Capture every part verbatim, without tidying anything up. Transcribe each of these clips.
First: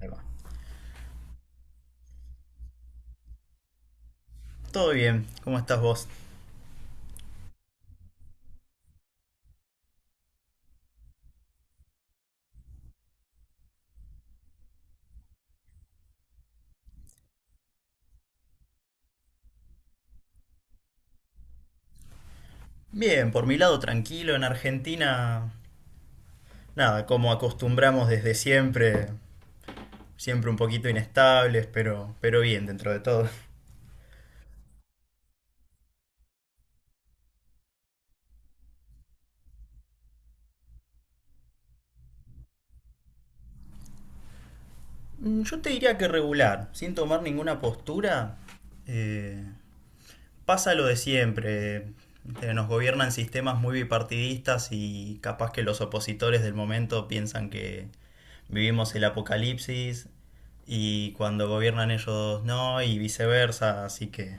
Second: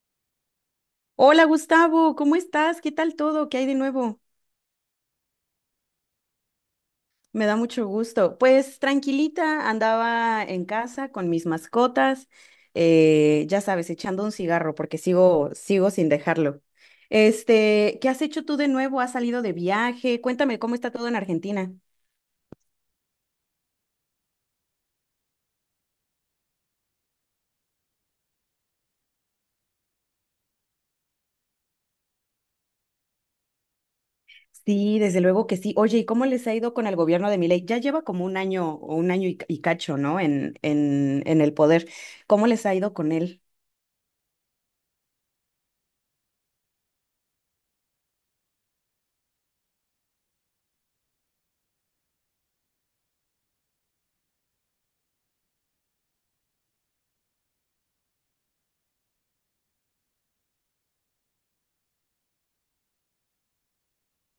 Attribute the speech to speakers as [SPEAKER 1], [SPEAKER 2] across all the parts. [SPEAKER 1] Ahí va.
[SPEAKER 2] Hola Gustavo, ¿cómo estás? ¿Qué tal todo? ¿Qué hay de nuevo?
[SPEAKER 1] Todo bien, ¿cómo estás vos?
[SPEAKER 2] Me da mucho gusto. Pues tranquilita, andaba en casa con mis mascotas, eh, ya sabes, echando un cigarro porque sigo, sigo sin dejarlo. Este, ¿qué has hecho tú de nuevo? ¿Has salido de viaje? Cuéntame cómo está todo en Argentina.
[SPEAKER 1] Bien, por mi lado tranquilo, en Argentina, nada, como acostumbramos desde siempre, siempre un poquito inestables, pero, pero bien dentro de todo.
[SPEAKER 2] Sí, desde luego que sí. Oye, ¿y cómo les ha ido con el gobierno de Milei? Ya lleva como un año o un año y, y cacho, ¿no? En, en, en el poder. ¿Cómo les ha ido con él?
[SPEAKER 1] Mm, yo te diría que regular, sin tomar ninguna postura. eh, Pasa lo de siempre. eh, Nos gobiernan sistemas muy bipartidistas y capaz que los opositores del momento piensan que vivimos el apocalipsis, y cuando gobiernan ellos no, y viceversa, así que...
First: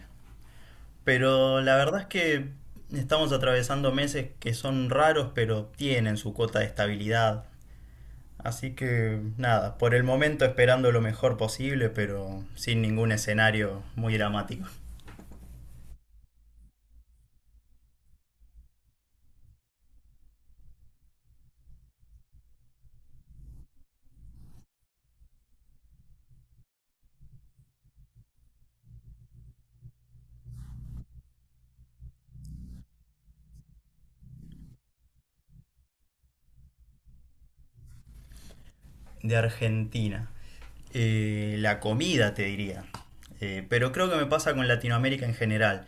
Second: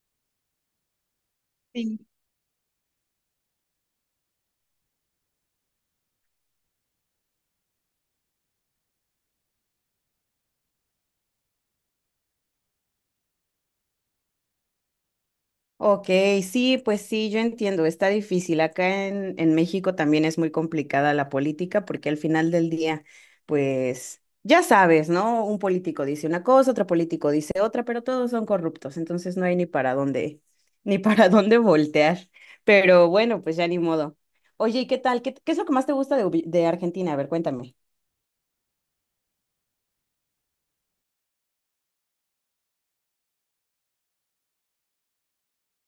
[SPEAKER 1] Pero la verdad es que estamos atravesando meses que son raros, pero tienen su cuota de estabilidad. Así que nada, por el momento esperando lo mejor posible, pero sin ningún escenario muy dramático.
[SPEAKER 2] Ok, sí, pues sí, yo entiendo, está difícil. Acá en, en México también es muy complicada la política porque al final del día, pues ya sabes, ¿no? Un político dice una cosa, otro político dice otra, pero todos son corruptos, entonces no hay ni para dónde, ni para dónde voltear. Pero bueno, pues ya ni modo. Oye, ¿y qué tal? ¿Qué, qué es lo que más te gusta de, Ubi- de Argentina? A ver, cuéntame.
[SPEAKER 1] De Argentina. Eh, la comida, te diría. Eh, pero creo que me pasa con Latinoamérica en general.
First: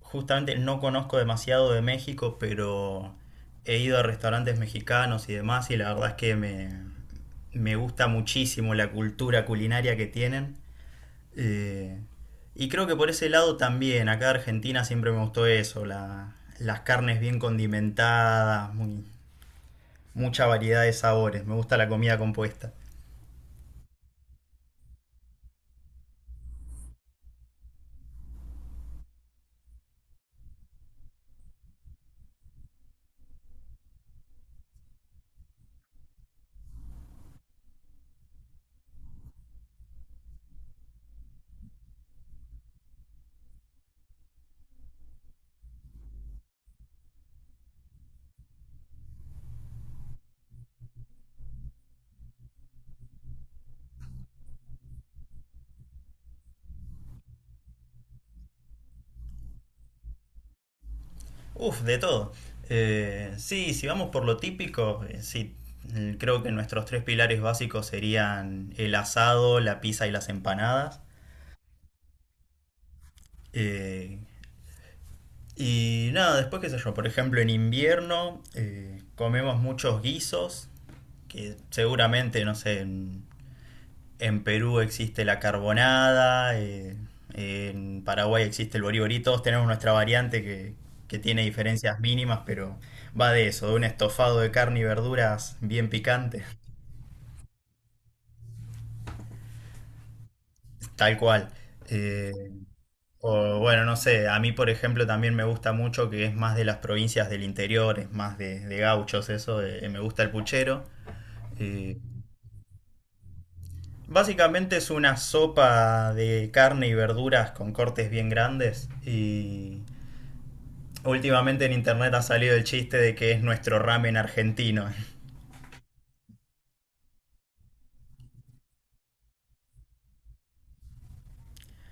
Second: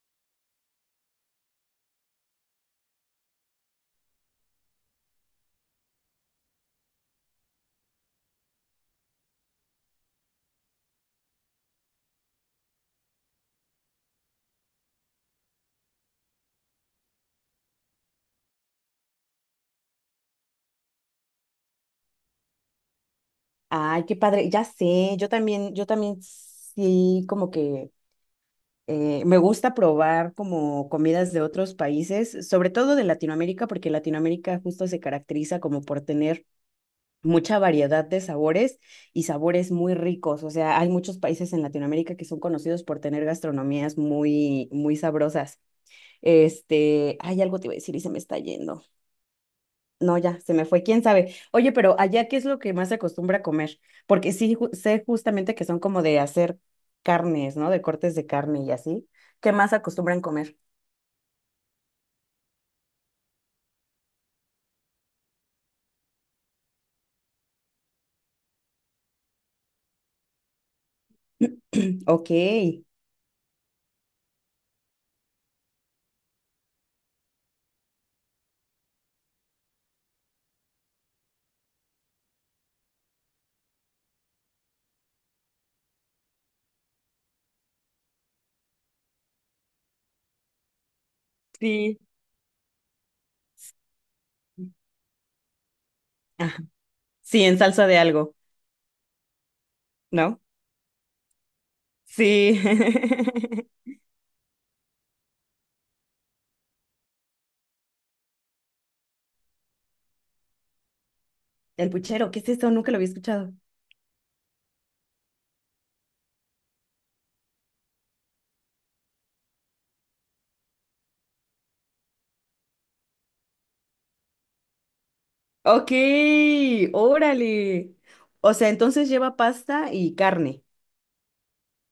[SPEAKER 1] Justamente no conozco demasiado de México, pero he ido a restaurantes mexicanos y demás, y la verdad es que me, me gusta muchísimo la cultura culinaria que tienen. Eh, y creo que por ese lado también, acá en Argentina siempre me gustó eso, la- las carnes bien condimentadas, muy- mucha variedad de sabores, me gusta la comida compuesta.
[SPEAKER 2] Ay, qué padre, ya sé, yo también, yo también sí, como que Eh, me gusta probar como comidas de otros países, sobre todo de Latinoamérica, porque Latinoamérica justo se caracteriza como por tener mucha variedad de sabores y sabores muy ricos. O sea, hay muchos países en Latinoamérica que son conocidos por tener gastronomías muy, muy sabrosas. Este, hay algo te iba a decir y se me está yendo. No, ya, se me fue, quién sabe. Oye, pero allá, ¿qué es lo que más se acostumbra a comer? Porque sí, ju- sé justamente que son como de hacer carnes, ¿no? De cortes de carne y así. ¿Qué más acostumbran comer?
[SPEAKER 1] Uf, de todo. Eh, sí, si vamos por lo típico, eh, sí, mm, creo que nuestros tres pilares básicos serían el asado, la pizza y las empanadas.
[SPEAKER 2] Ok.
[SPEAKER 1] Eh, y nada, después qué sé yo, por ejemplo, en invierno eh, comemos muchos guisos, que seguramente, no sé... En Perú existe la carbonada, eh, en Paraguay existe el boriborí, todos tenemos nuestra variante que, que tiene
[SPEAKER 2] Sí.
[SPEAKER 1] diferencias mínimas, pero va de eso, de un estofado de carne y verduras bien picante.
[SPEAKER 2] Ah, sí, en salsa de algo, ¿no?
[SPEAKER 1] Tal cual. Eh,
[SPEAKER 2] Sí.
[SPEAKER 1] o bueno, no sé, a mí por ejemplo también me gusta mucho que es más de las provincias del interior, es más de, de gauchos eso, de- eh, me gusta el puchero.
[SPEAKER 2] El
[SPEAKER 1] Eh,
[SPEAKER 2] puchero, ¿qué es esto? Nunca lo había escuchado.
[SPEAKER 1] básicamente es una sopa de carne y verduras con cortes bien grandes, y últimamente en internet ha salido el chiste de que es nuestro ramen argentino.
[SPEAKER 2] Ok, órale. O sea, entonces lleva pasta y carne.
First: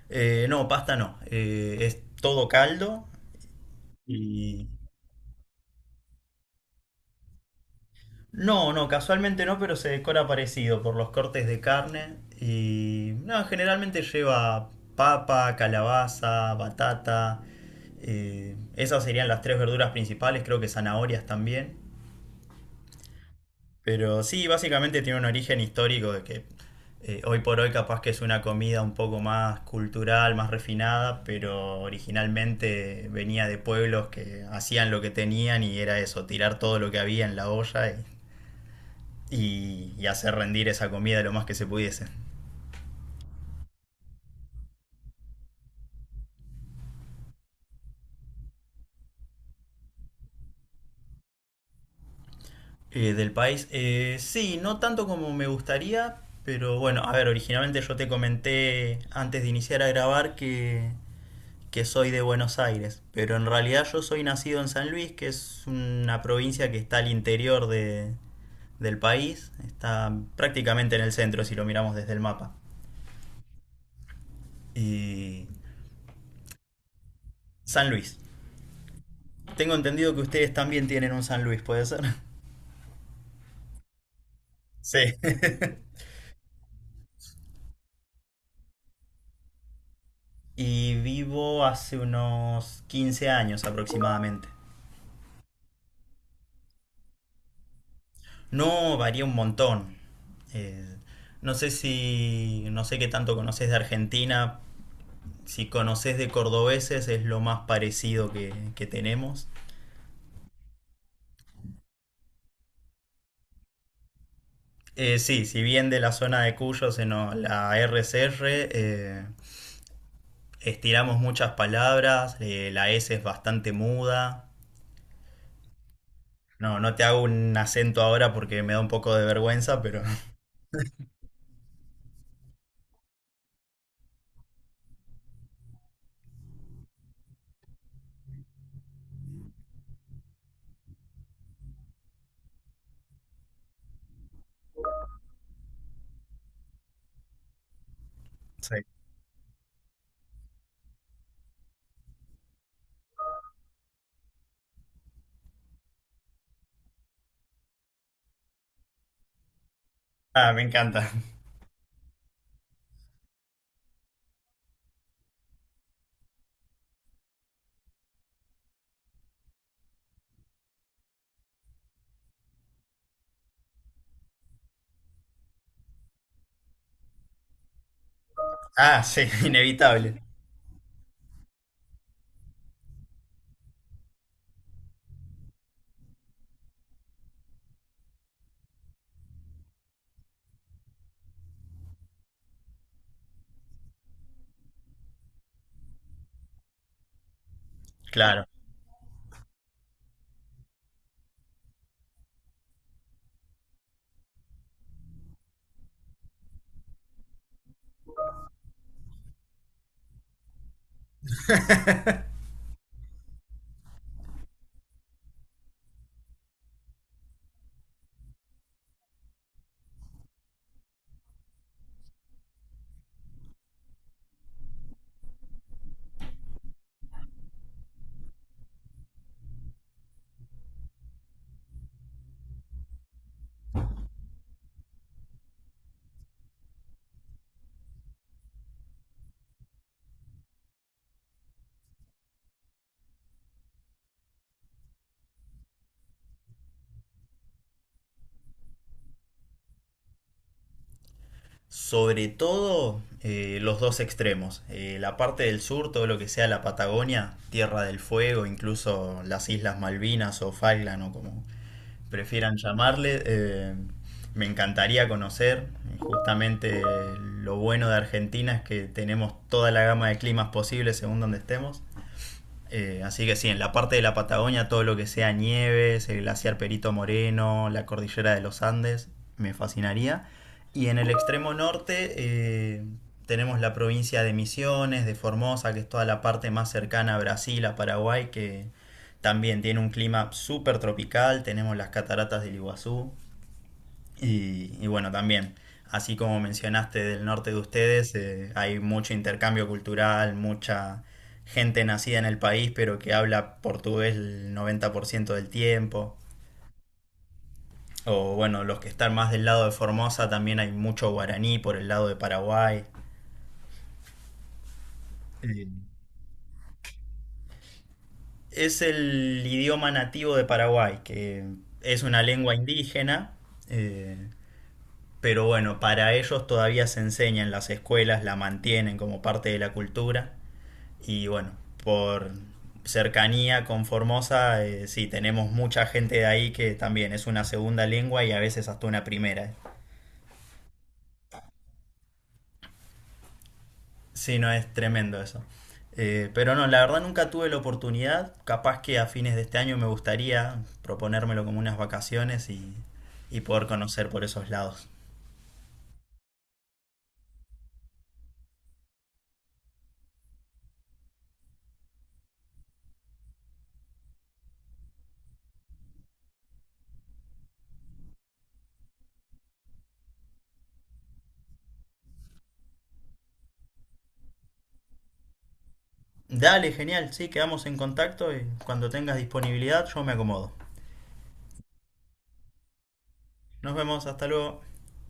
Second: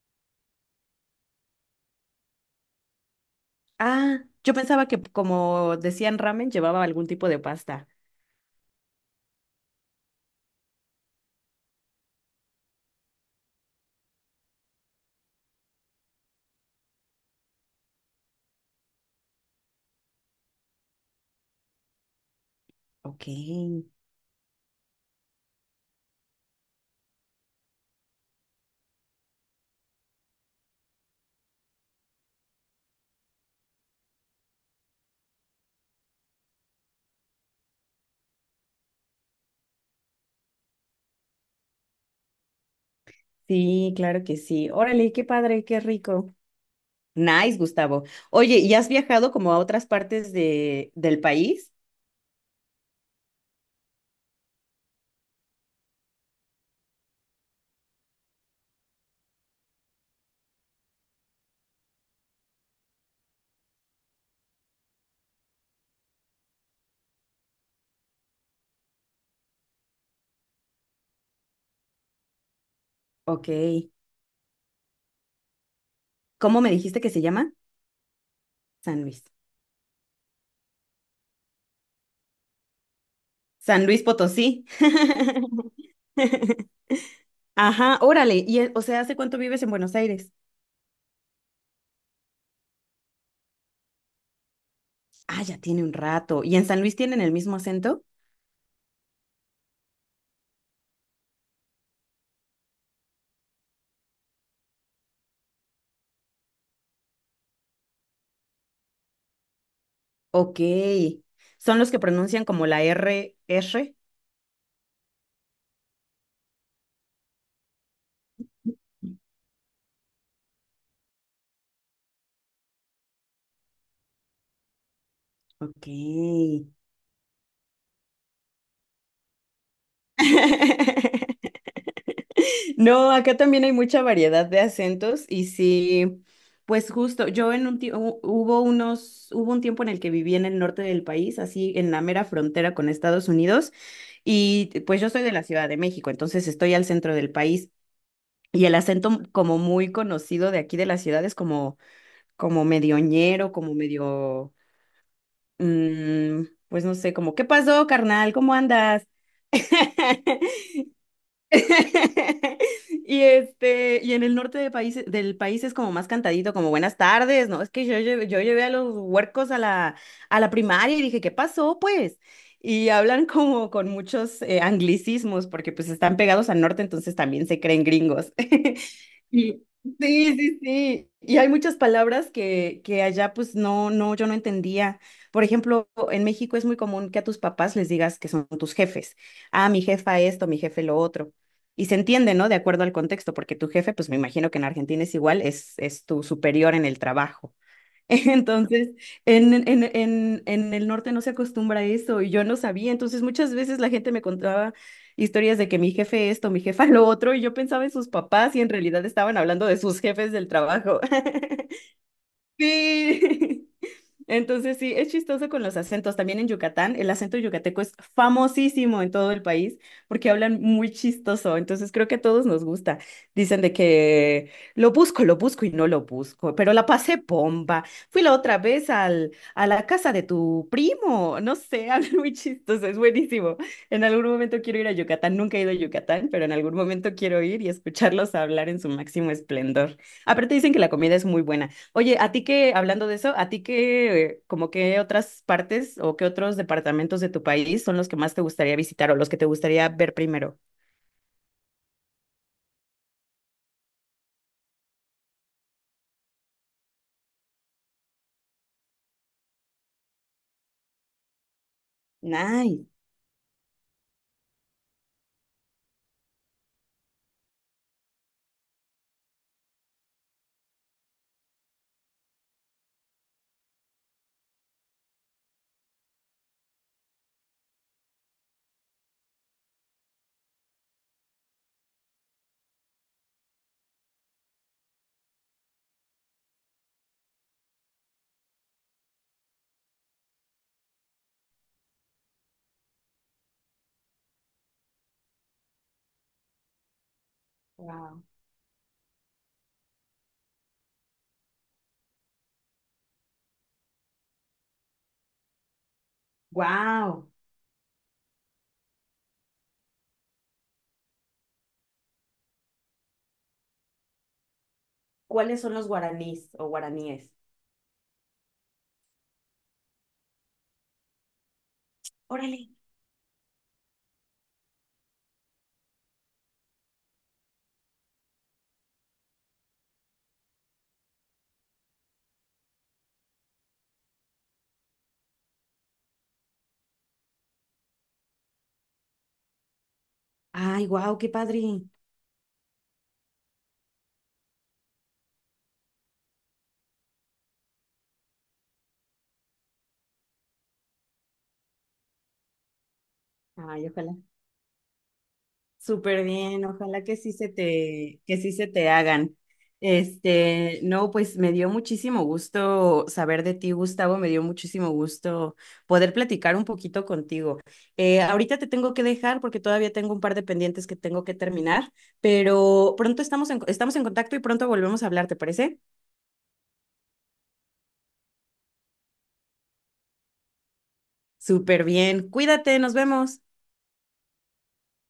[SPEAKER 1] Eh, no, pasta no. Eh, es todo caldo
[SPEAKER 2] Ah, yo
[SPEAKER 1] y...
[SPEAKER 2] pensaba que como decían ramen, llevaba algún tipo de pasta.
[SPEAKER 1] No, no, casualmente no, pero se decora parecido por los cortes de carne y... No, generalmente lleva papa, calabaza, batata. Eh, esas serían las tres verduras principales, creo que zanahorias también.
[SPEAKER 2] Ok.
[SPEAKER 1] Pero sí, básicamente tiene un origen histórico de que eh, hoy por hoy capaz que es una comida un poco más cultural, más refinada, pero originalmente venía de pueblos que hacían lo que tenían y era eso, tirar todo lo que había en la olla y, y- y hacer rendir esa comida lo más que se pudiese.
[SPEAKER 2] Sí, claro que sí. Órale, qué padre, qué rico. Nice, Gustavo. Oye, ¿y has viajado como a otras partes de, del país?
[SPEAKER 1] Eh, del país, eh, sí, no tanto como me gustaría, pero bueno, a ver, originalmente yo te comenté antes de iniciar a grabar que que soy de Buenos Aires, pero en realidad yo soy nacido en San Luis, que es una provincia que está al interior de, del país, está prácticamente en el centro si lo miramos desde el mapa.
[SPEAKER 2] Ok.
[SPEAKER 1] Y
[SPEAKER 2] ¿Cómo me dijiste que se llama?
[SPEAKER 1] San Luis.
[SPEAKER 2] San Luis.
[SPEAKER 1] Tengo entendido que ustedes también tienen un San Luis, ¿puede ser?
[SPEAKER 2] San Luis Potosí.
[SPEAKER 1] Sí.
[SPEAKER 2] Ajá, órale. Y, eh, o sea, ¿hace cuánto vives en Buenos Aires?
[SPEAKER 1] Y vivo hace unos quince años aproximadamente.
[SPEAKER 2] Ah, ya tiene un rato. ¿Y en San Luis tienen el mismo acento?
[SPEAKER 1] No varía un montón. Eh, no sé si, no sé qué tanto conoces de Argentina, si conoces de cordobeses es lo más parecido que, que tenemos.
[SPEAKER 2] Ok. ¿Son los que pronuncian como la R, R?
[SPEAKER 1] Eh, sí, si bien de la zona de Cuyo, se nos- la R C R, eh, estiramos muchas palabras, eh, la S es bastante muda.
[SPEAKER 2] Ok.
[SPEAKER 1] No, no te hago un acento ahora porque me da un poco de vergüenza, pero
[SPEAKER 2] No, acá también hay mucha variedad de acentos y sí, pues justo, yo en un tiempo, hubo unos, hubo un tiempo en el que viví en el norte del país, así en la mera frontera con Estados Unidos, y pues yo soy de la Ciudad de México, entonces estoy al centro del país y el
[SPEAKER 1] sí.
[SPEAKER 2] acento como muy conocido de aquí de la ciudad es como, como medio ñero, como medio, mm, pues no sé, como, ¿qué pasó, carnal? ¿Cómo andas?
[SPEAKER 1] Ah, me encanta.
[SPEAKER 2] Y este, y en el norte de país, del país es como más cantadito, como buenas tardes, ¿no? Es que yo, llevé- yo llevé a los huercos a la, a la primaria y dije, ¿qué pasó, pues? Y hablan como con muchos eh, anglicismos, porque pues están pegados al norte, entonces también se creen gringos.
[SPEAKER 1] Ah, sí,
[SPEAKER 2] Y,
[SPEAKER 1] inevitable.
[SPEAKER 2] sí, sí, sí. Y hay muchas palabras que, que allá pues no, no, yo no entendía. Por ejemplo, en México es muy común que a tus papás les digas que son tus jefes. Ah, mi jefa esto, mi jefe lo otro. Y se entiende, ¿no? De acuerdo al contexto, porque tu jefe, pues me imagino que en Argentina es igual, es, es tu superior en el trabajo.
[SPEAKER 1] Claro.
[SPEAKER 2] Entonces, en, en, en, en en el norte no se acostumbra a eso y yo no sabía. Entonces, muchas veces la gente me contaba historias de que mi jefe esto, mi jefa lo otro, y yo pensaba en sus papás y en realidad estaban hablando de sus jefes del trabajo. Sí. Entonces, sí, es chistoso con los acentos. También en Yucatán, el acento yucateco es famosísimo en todo el país porque hablan muy chistoso. Entonces, creo que a todos nos gusta. Dicen de que lo busco, lo busco y no lo busco, pero la pasé bomba. Fui la otra vez al, a la casa de tu primo. No sé, hablan muy chistoso, es buenísimo. En algún momento quiero ir a Yucatán. Nunca he ido a Yucatán, pero en algún momento quiero ir y escucharlos hablar en su máximo esplendor. Aparte, dicen que la comida es muy buena. Oye, a ti que, hablando de eso, a ti que, eh, ¿como qué otras partes o qué otros departamentos de tu país son los que más te gustaría visitar o los que te gustaría ver primero?
[SPEAKER 1] Sobre todo eh, los dos extremos. Eh, la parte del sur, todo lo que sea la Patagonia, Tierra del Fuego, incluso las Islas Malvinas o Falkland o como prefieran
[SPEAKER 2] Nice.
[SPEAKER 1] llamarle, eh, me encantaría conocer. Justamente eh, lo bueno de Argentina es que tenemos toda la gama de climas posibles según donde estemos. Eh, así que sí, en la parte de la Patagonia, todo lo que sea nieves, el glaciar Perito Moreno, la cordillera de los Andes, me fascinaría. Y en el extremo norte eh, tenemos la provincia de Misiones, de Formosa, que es toda la parte más cercana a Brasil, a Paraguay, que también tiene un clima súper tropical, tenemos las cataratas del Iguazú, y, y bueno, también, así como mencionaste del norte de ustedes,
[SPEAKER 2] Wow.
[SPEAKER 1] eh, hay mucho intercambio cultural, mucha gente nacida en el país, pero que habla portugués el noventa por ciento del tiempo.
[SPEAKER 2] Wow.
[SPEAKER 1] O bueno, los que están más del lado de Formosa, también hay mucho guaraní por el lado de Paraguay.
[SPEAKER 2] ¿Cuáles
[SPEAKER 1] Eh,
[SPEAKER 2] son los guaraníes o guaraníes?
[SPEAKER 1] es el idioma nativo de Paraguay, que es una lengua
[SPEAKER 2] Órale.
[SPEAKER 1] indígena, eh, pero bueno, para ellos todavía se enseña en las escuelas, la mantienen como parte de la cultura. Y bueno, por cercanía con Formosa, eh, sí, tenemos mucha gente de ahí que también es una segunda lengua y a veces hasta una primera.
[SPEAKER 2] Ay, wow, qué padre.
[SPEAKER 1] Sí, no, es tremendo eso. Eh, pero no, la verdad nunca tuve la oportunidad. Capaz que a fines de este año me gustaría proponérmelo como unas vacaciones y, y poder
[SPEAKER 2] Ay,
[SPEAKER 1] conocer
[SPEAKER 2] ojalá.
[SPEAKER 1] por esos lados.
[SPEAKER 2] Súper bien, ojalá que sí se te, que sí se te hagan. Este, no, pues me dio muchísimo gusto saber de ti, Gustavo, me dio muchísimo gusto poder platicar un poquito contigo. Eh, ahorita te tengo que dejar porque todavía tengo un par de pendientes que tengo que terminar, pero pronto estamos en, estamos en contacto y pronto volvemos a hablar, ¿te parece?
[SPEAKER 1] Dale, genial, sí, quedamos en contacto y cuando tengas disponibilidad yo me acomodo.
[SPEAKER 2] Súper bien, cuídate, nos vemos.
[SPEAKER 1] Nos vemos, hasta luego.